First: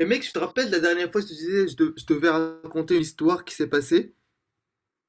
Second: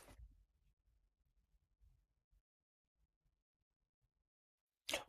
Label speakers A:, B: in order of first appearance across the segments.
A: Mais mec, je te rappelle la dernière fois, je te disais, je devais raconter une histoire qui s'est passée.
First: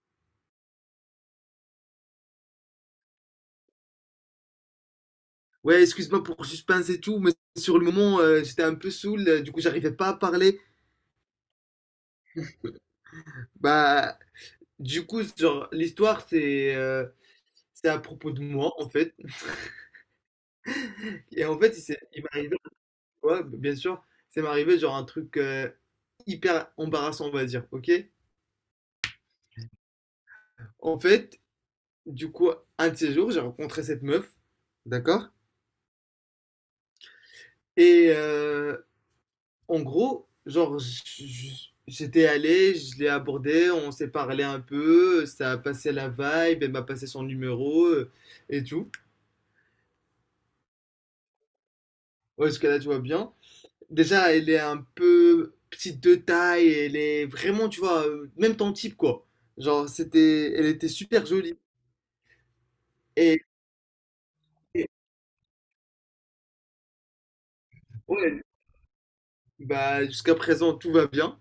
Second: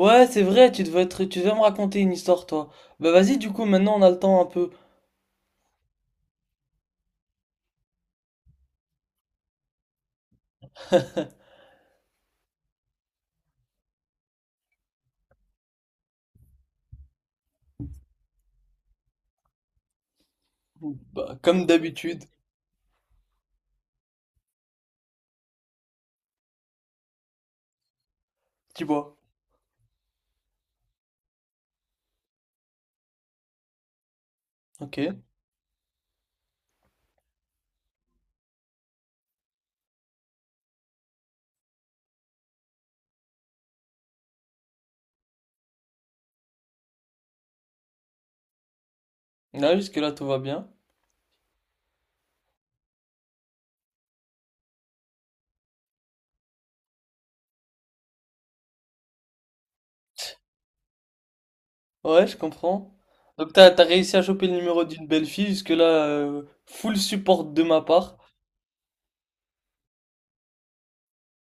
B: Ouais, c'est vrai, tu devais me raconter une histoire, toi. Bah vas-y, du coup, maintenant on a le temps un peu.
A: Ouais, excuse-moi pour le suspense et tout, mais sur le moment, j'étais un peu saoul, du coup, j'arrivais pas à parler. Bah, du coup, genre, l'histoire, c'est à propos de moi, en fait.
B: Bah,
A: Et en
B: comme
A: fait,
B: d'habitude,
A: il m'est arrivé, ouais, bien sûr, c'est m'arrivé, genre, un truc hyper embarrassant, on va dire, ok?
B: tu vois.
A: En fait, du coup, un de ces jours, j'ai rencontré cette meuf,
B: Ok.
A: d'accord? Et, euh, En gros, genre, j'étais allé, je l'ai abordé, on s'est parlé un peu, ça a passé la vibe, elle m'a passé son numéro et tout.
B: Là, jusque-là, tout va bien.
A: Ouais, jusqu'à là, tu vois bien. Déjà, elle est un peu petite de taille, elle est vraiment, tu vois, même ton type, quoi. Genre, elle était super jolie.
B: Ouais, je comprends.
A: Et,
B: Donc t'as réussi à choper le numéro
A: et-
B: d'une belle fille, jusque-là, full support de ma part.
A: ouais, bah, jusqu'à présent, tout va bien.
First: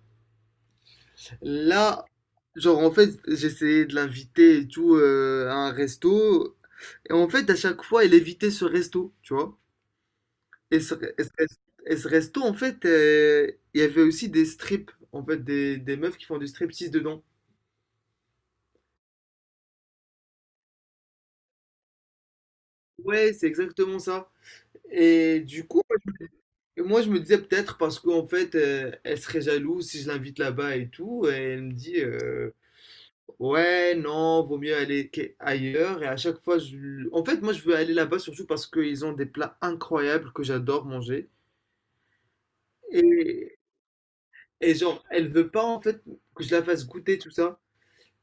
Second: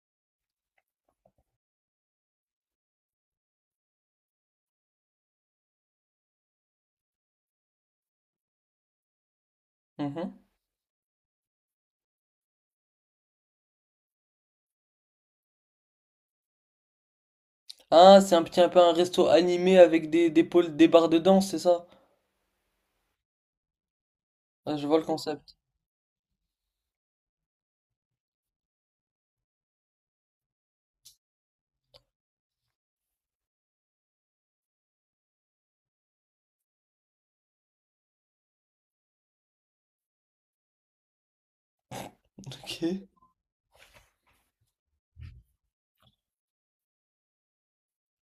A: Là, genre, en fait, j'essayais de l'inviter et tout à un resto. Et en fait, à chaque fois, elle évitait ce resto, tu vois.
B: Mhm.
A: Et ce, et ce res- et ce resto, en fait, il y avait aussi des strips, en fait, des meufs qui font du striptease dedans.
B: Ah, c'est un petit un peu un resto animé avec des pôles, des barres de danse, c'est ça?
A: Ouais, c'est exactement ça.
B: Ah, je vois le
A: Et
B: concept.
A: du coup, moi, je me disais peut-être parce qu'en fait, elle serait jalouse si je l'invite là-bas et tout. Et elle me dit, ouais, non, vaut mieux aller ailleurs. Et à chaque fois, je... en fait, moi, je veux aller là-bas surtout parce qu'ils ont des plats incroyables que j'adore manger.
B: Ok.
A: Et, Et genre, elle veut pas en fait que je la fasse goûter tout ça.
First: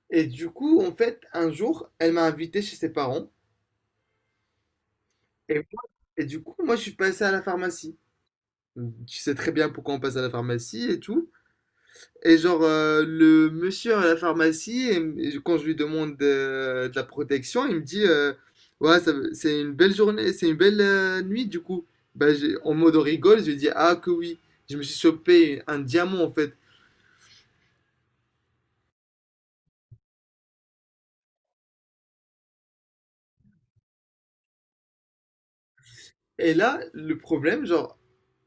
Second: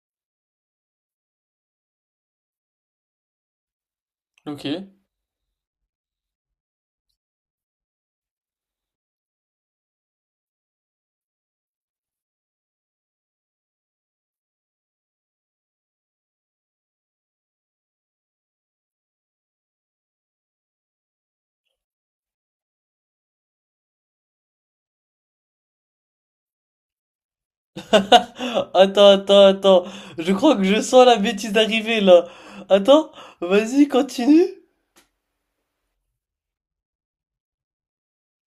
A: Et du coup, en fait, un jour, elle m'a invité chez ses parents.
B: Ok.
A: Et, moi- et du coup, moi, je suis passé à la pharmacie. Tu sais très bien pourquoi on passe à la pharmacie et tout. Et genre, le monsieur à la pharmacie, et quand je lui demande de, la protection, il me dit: Ouais, c'est une belle journée, c'est une belle nuit du coup. Bah, en mode rigole, je lui dis: Ah, que oui. Je me suis chopé un diamant en fait.
B: Attends, attends, attends. Je crois que je sens la bêtise arriver là. Attends, vas-y, continue.
A: Et là, le problème, genre,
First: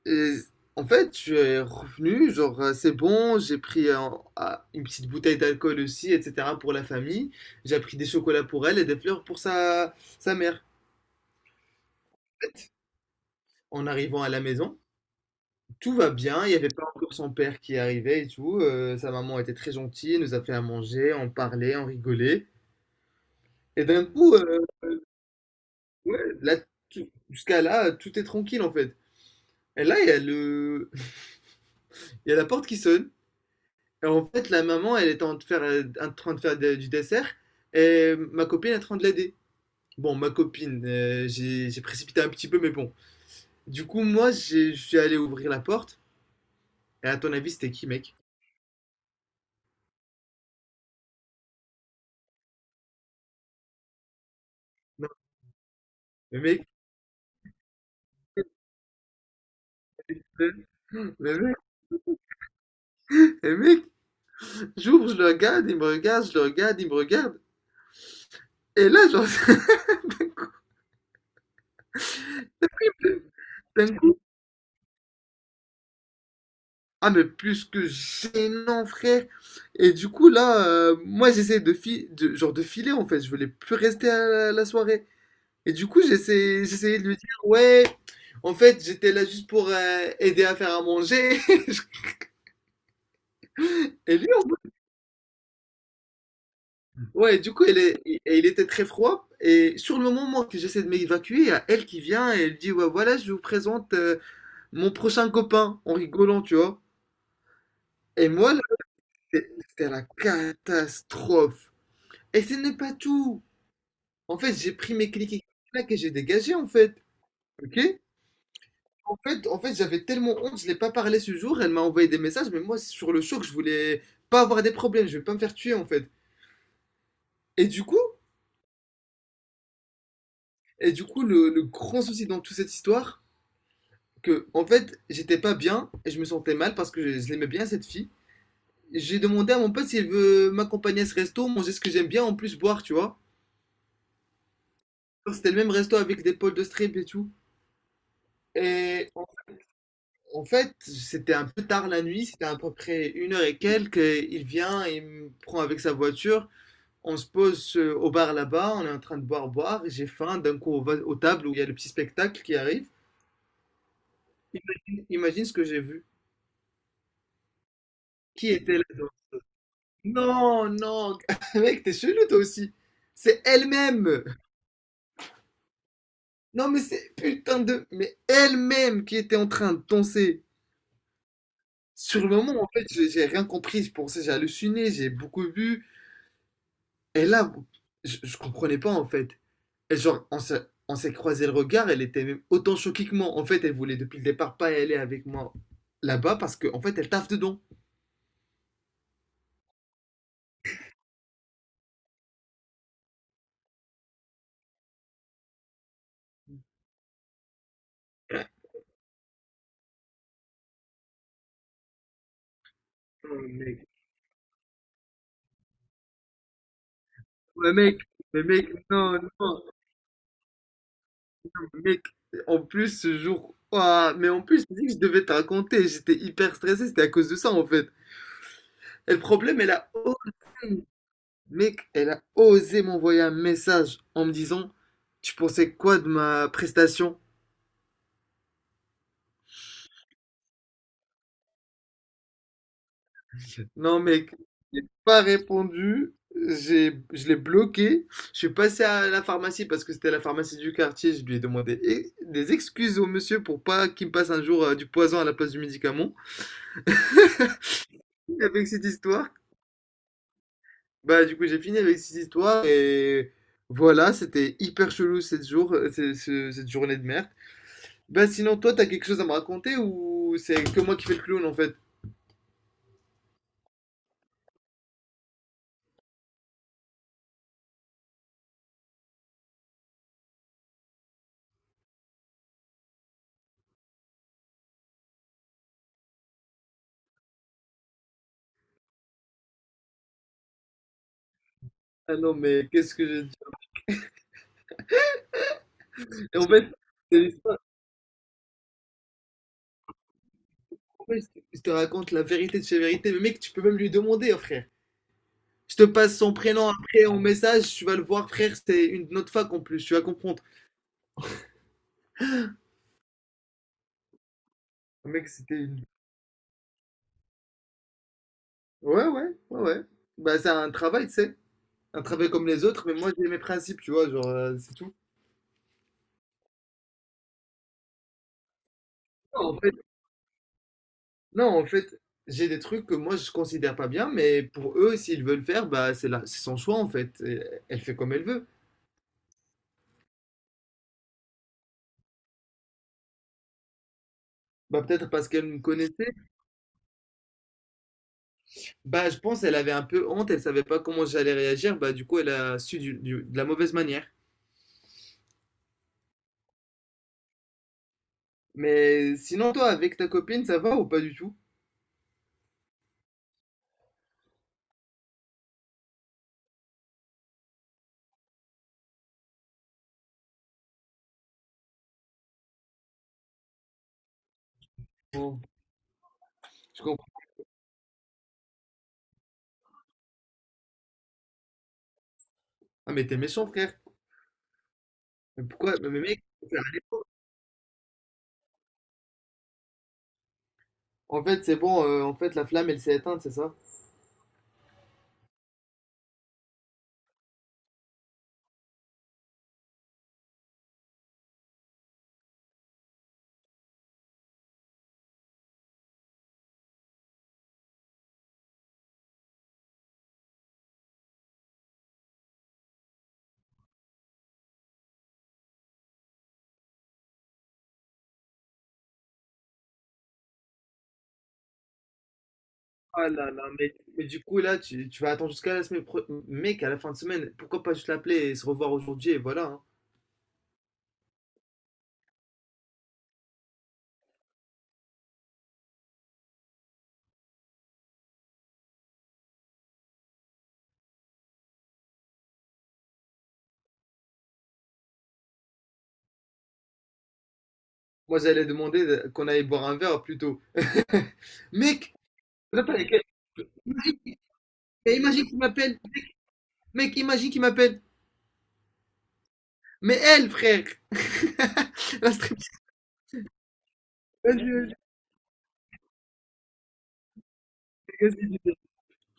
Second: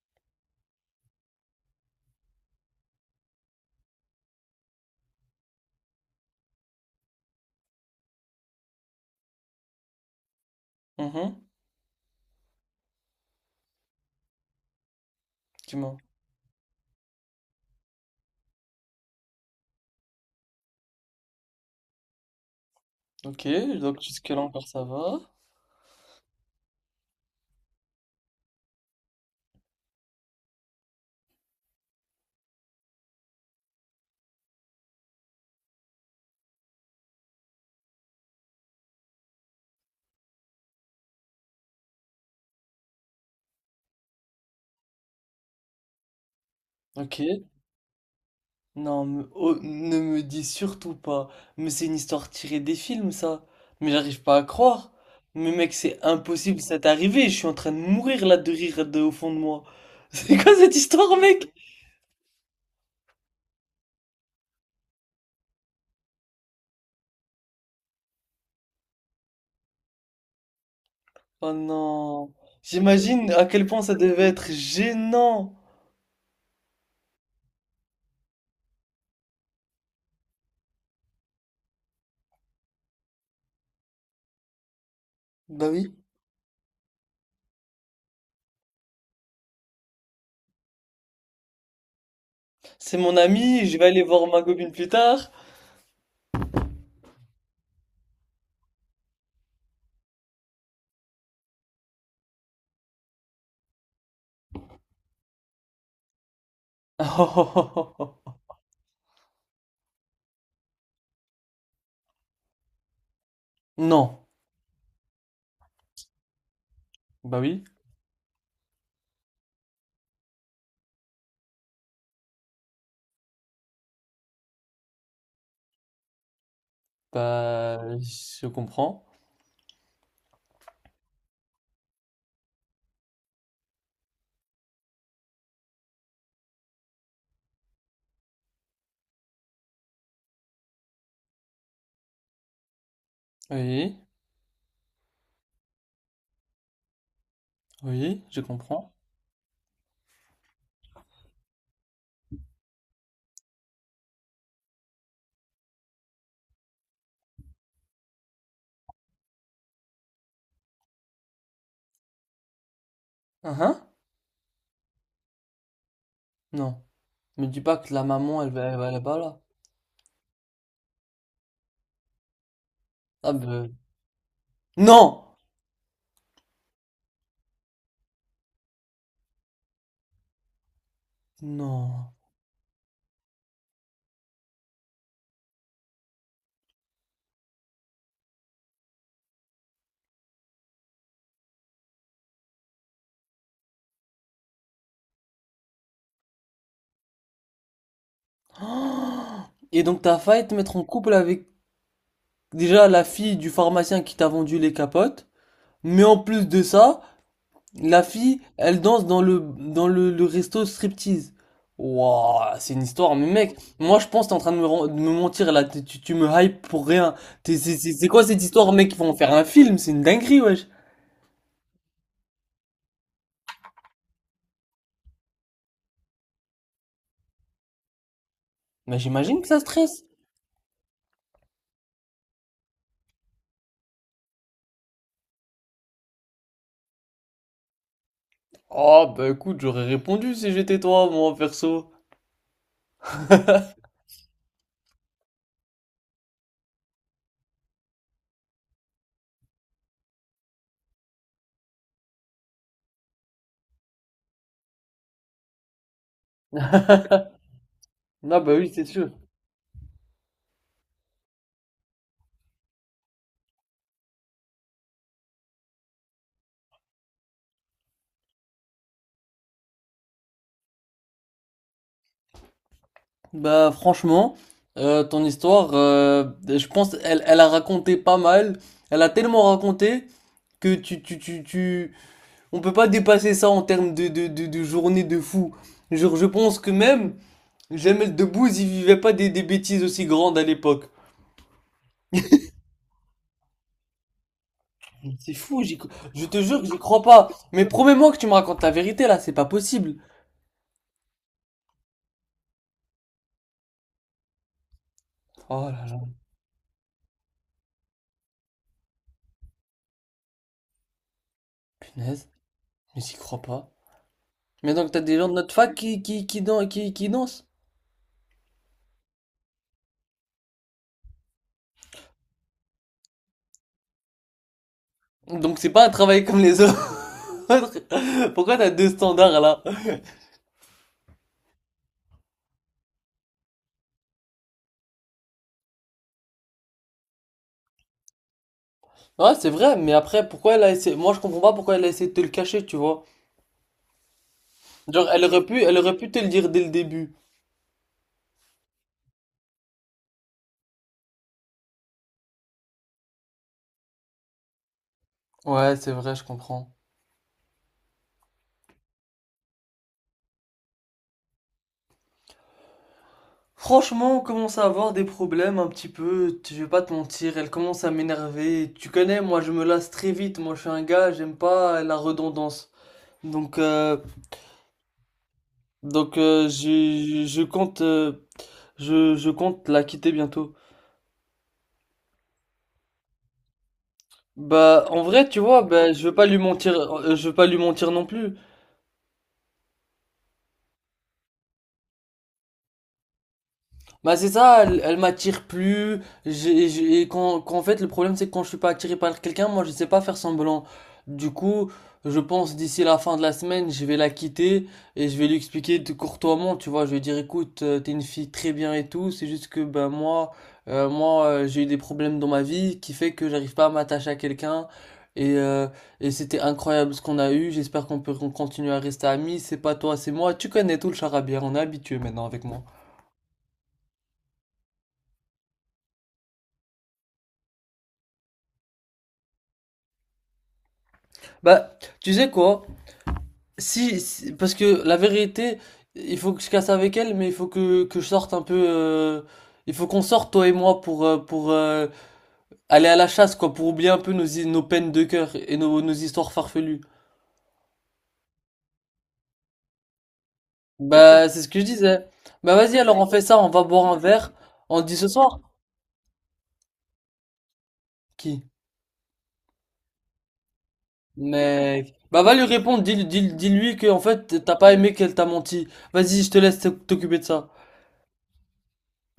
A: et en fait, je suis revenu, genre, c'est bon, j'ai pris une petite bouteille d'alcool aussi, etc., pour la famille. J'ai pris des chocolats pour elle et des fleurs pour sa mère.
B: Mhm.
A: En arrivant à la maison, tout
B: Dis-moi.
A: va bien, il n'y avait pas encore son père qui arrivait et tout. Sa maman était très gentille, elle nous a fait à manger, on parlait, on rigolait.
B: Ok,
A: Et
B: donc
A: d'un coup,
B: jusque-là
A: euh,
B: encore ça va.
A: ouais, là, jusqu'à là, tout est tranquille en fait. Et là, il y a la porte qui sonne. Alors, en fait, la maman, elle était en train de faire, du dessert et ma copine est en train de l'aider. Bon, ma copine, j'ai précipité un petit peu, mais bon. Du coup, je suis allé ouvrir la porte. Et à ton
B: Ok.
A: avis, c'était qui, mec?
B: Oh, ne me dis surtout pas. Mais c'est une histoire tirée des films, ça. Mais j'arrive pas à croire.
A: Non,
B: Mais mec, c'est
A: le
B: impossible,
A: mec,
B: ça t'est arrivé. Je suis en train de mourir là de rire au fond de moi. C'est quoi
A: le,
B: cette histoire,
A: le
B: mec?
A: mec, le mec, j'ouvre, je le regarde, il me regarde, je le regarde, il me regarde. Et là, genre,
B: Oh non. J'imagine à quel point ça
A: d'un coup,
B: devait être gênant.
A: ah, mais plus que gênant, frère. Et du coup, là, moi, j'essayais de, fi- de- genre, de filer, en fait. Je voulais plus rester à la soirée.
B: Bah
A: Et du
B: oui.
A: coup, j'essayais de lui dire: «Ouais, en fait, j'étais là juste pour, aider à faire à manger».
B: C'est mon ami, je vais aller
A: Et
B: voir
A: lui,
B: ma
A: en
B: copine plus tard.
A: ouais, du coup, elle est il était très froid et sur le moment que j'essaie de m'évacuer, il y a elle qui vient et elle dit: «Ouais, voilà, je vous présente, mon prochain copain», en rigolant, tu vois? Et moi, là, c'était la catastrophe et ce n'est pas tout.
B: Non.
A: En fait, j'ai pris mes clics et clacs et j'ai dégagé, en fait,
B: Bah oui.
A: OK? En fait, j'avais tellement honte, je l'ai pas parlé ce jour. Elle m'a envoyé des messages, mais moi, sur le choc, je voulais pas avoir des problèmes, je vais pas me faire tuer en fait. Et du
B: Bah,
A: coup,
B: je comprends.
A: et du coup, le grand souci dans toute cette histoire, que en fait, j'étais pas bien et je me sentais mal parce que je l'aimais bien cette fille. J'ai demandé à mon pote s'il veut m'accompagner à ce resto, manger ce que j'aime bien, en plus boire, tu vois.
B: Oui,
A: C'était le même resto avec des potes de strip et tout.
B: oui, je comprends.
A: Et en, en fait, c'était un peu tard la nuit, c'était à peu près une heure et quelques. Et il vient, il me prend avec sa voiture. On se pose au bar là-bas, on est en train de boire, et j'ai faim. D'un coup, on va aux tables où il y a le petit spectacle qui arrive.
B: Ah hein.
A: Imagine, imagine ce que j'ai vu.
B: Non. Me dis pas que la maman,
A: Qui
B: elle
A: était là
B: va
A: dedans?
B: là-bas, là.
A: Non, non, mec, t'es chelou toi aussi.
B: Ah
A: C'est
B: ben...
A: elle-même.
B: Non!
A: Non, mais c'est putain de. Mais elle-même qui était en train de danser.
B: Non.
A: Sur le moment, en fait, j'ai rien compris. Je pensais, j'ai halluciné, j'ai beaucoup bu. Et là, je comprenais pas en fait. Et genre, on s'est croisé le regard, elle était même autant choquée que moi. En fait, elle voulait depuis le départ pas aller avec moi là-bas parce qu'en fait, elle taffe dedans.
B: Et donc t'as failli te mettre en couple avec déjà la fille du pharmacien qui t'a vendu les capotes, mais en plus de ça, la fille, elle danse dans le resto striptease. Wouah, c'est une histoire, mais
A: Oh,
B: mec,
A: mec.
B: moi je pense que t'es en train de me mentir là, tu me hype pour rien.
A: Mais mec,
B: C'est quoi cette
A: mais mec,
B: histoire, mec? Ils vont en
A: non,
B: faire un
A: non,
B: film, c'est une dinguerie, wesh.
A: mec, en plus ce jour, ouah, mais en plus, je dis que je devais te raconter, j'étais hyper stressé, c'était à cause de ça en fait.
B: Mais
A: Et le
B: j'imagine que
A: problème,
B: ça
A: elle a
B: stresse.
A: osé, mec, elle a osé m'envoyer un message en me disant, tu pensais quoi de ma prestation?
B: Oh, bah écoute, j'aurais répondu si j'étais toi, moi, perso.
A: Non, mec, j'ai pas répondu. Je l'ai bloqué. Je suis passé à la pharmacie parce que c'était la pharmacie du quartier. Je lui ai demandé eh, des excuses au monsieur pour pas qu'il me passe un jour du poison à la place du médicament.
B: Ah bah
A: Avec
B: oui, c'est
A: cette
B: sûr.
A: histoire, bah du coup j'ai fini avec cette histoire et voilà, c'était hyper chelou cette jour, cette journée de merde. Bah sinon toi t'as quelque chose à me raconter ou c'est que moi qui fais le clown en fait?
B: Bah franchement, ton histoire, je pense, elle a raconté pas mal. Elle a tellement raconté que tu... On peut pas dépasser ça en termes de journée de fou. Genre, je pense que même Jamel Debbouze, il vivait pas des bêtises aussi grandes à l'époque.
A: Ah non mais qu'est-ce que je dis?
B: C'est fou, je te
A: En
B: jure que
A: fait,
B: j'y crois
A: c'est
B: pas.
A: l'histoire.
B: Mais promets-moi que tu me racontes la vérité, là, c'est pas possible.
A: Ouais, je te raconte la vérité de chez vérité. Mais mec, tu peux même lui demander, hein, frère.
B: Oh
A: Je te
B: là là,
A: passe son prénom après en message, tu vas le voir, frère. C'était une de notre fac en plus, tu vas comprendre.
B: punaise, mais j'y crois pas. Mais donc t'as des
A: Mec,
B: gens de notre
A: c'était
B: fac
A: une.
B: qui qui dansent.
A: Ouais, ouais, ouais, ouais. Bah, c'est un travail, tu sais. Un travail comme les autres, mais moi, j'ai mes principes, tu vois, genre, c'est tout.
B: Donc c'est pas un travail comme les autres. Pourquoi t'as deux standards
A: Non, en
B: là?
A: fait, non, en fait, j'ai des trucs que moi, je considère pas bien, mais pour eux, s'ils veulent faire, bah, c'est son choix, en fait. Et elle fait comme elle veut.
B: Ouais, c'est vrai, mais après pourquoi elle a essayé moi je comprends pas pourquoi elle a essayé de te le cacher, tu vois.
A: Bah, peut-être
B: Genre
A: parce qu'elle me
B: elle aurait pu
A: connaissait.
B: te le dire dès le début.
A: Bah, je pense elle avait un peu honte, elle savait pas comment j'allais réagir, bah du coup elle a su de la mauvaise manière.
B: Ouais, c'est vrai, je comprends.
A: Mais sinon toi avec ta copine ça va ou pas du tout?
B: Franchement, on commence à avoir des problèmes un petit peu, je vais pas te mentir, elle commence à m'énerver. Tu connais, moi je me lasse très vite, moi je suis un gars, j'aime pas la redondance. Donc euh,
A: Bon,
B: donc euh,
A: je comprends.
B: je je compte euh, je compte la quitter bientôt.
A: Ah mais t'es méchant frère.
B: Bah, en vrai, tu
A: Mais
B: vois,
A: pourquoi? Mais
B: bah, je veux
A: mec,
B: pas lui mentir, je veux pas lui mentir non plus.
A: en fait c'est bon, en fait la flamme elle s'est éteinte, c'est ça?
B: Bah c'est ça, elle, elle m'attire plus. Qu'en fait, le problème c'est que quand je suis pas attiré par quelqu'un, moi je sais pas faire semblant. Du coup, je pense d'ici la fin de la semaine, je vais la quitter et je vais lui expliquer de courtoisement, tu vois. Je vais dire, écoute, t'es une fille très bien et tout. C'est juste que ben moi, j'ai eu des problèmes dans ma vie qui fait que j'arrive pas à m'attacher à quelqu'un. Et, euh, et c'était incroyable ce qu'on a eu. J'espère qu'on continue à rester amis. C'est pas toi, c'est moi. Tu connais tout le charabia, on est habitué maintenant avec moi.
A: Ah là là, mais du coup là tu vas attendre jusqu'à la semaine mec, à la fin de semaine, pourquoi pas juste l'appeler et se revoir aujourd'hui et voilà, hein.
B: Bah, tu sais quoi? Parce que la vérité, il faut que je casse avec elle, mais il faut que je sorte un peu. Il faut qu'on sorte, toi et moi, pour aller à la chasse, quoi, pour oublier un peu nos peines de cœur et nos histoires farfelues.
A: Moi j'allais demander qu'on aille boire un verre plutôt.
B: Bah, c'est ce que je
A: Mec,
B: disais. Bah,
A: t'appelles
B: vas-y,
A: avec
B: alors
A: elle.
B: on fait ça, on va boire un
A: Imagine,
B: verre. On dit ce
A: imagine qu'il
B: soir?
A: m'appelle. Mec, imagine qu'il m'appelle.
B: Qui?
A: Mais elle, frère.
B: Mec.
A: La
B: Bah, va lui
A: stripteaseuse
B: répondre, dis-lui que, en fait, t'as
A: du
B: pas aimé qu'elle t'a menti. Vas-y, je te laisse t'occuper de ça.
A: magazine.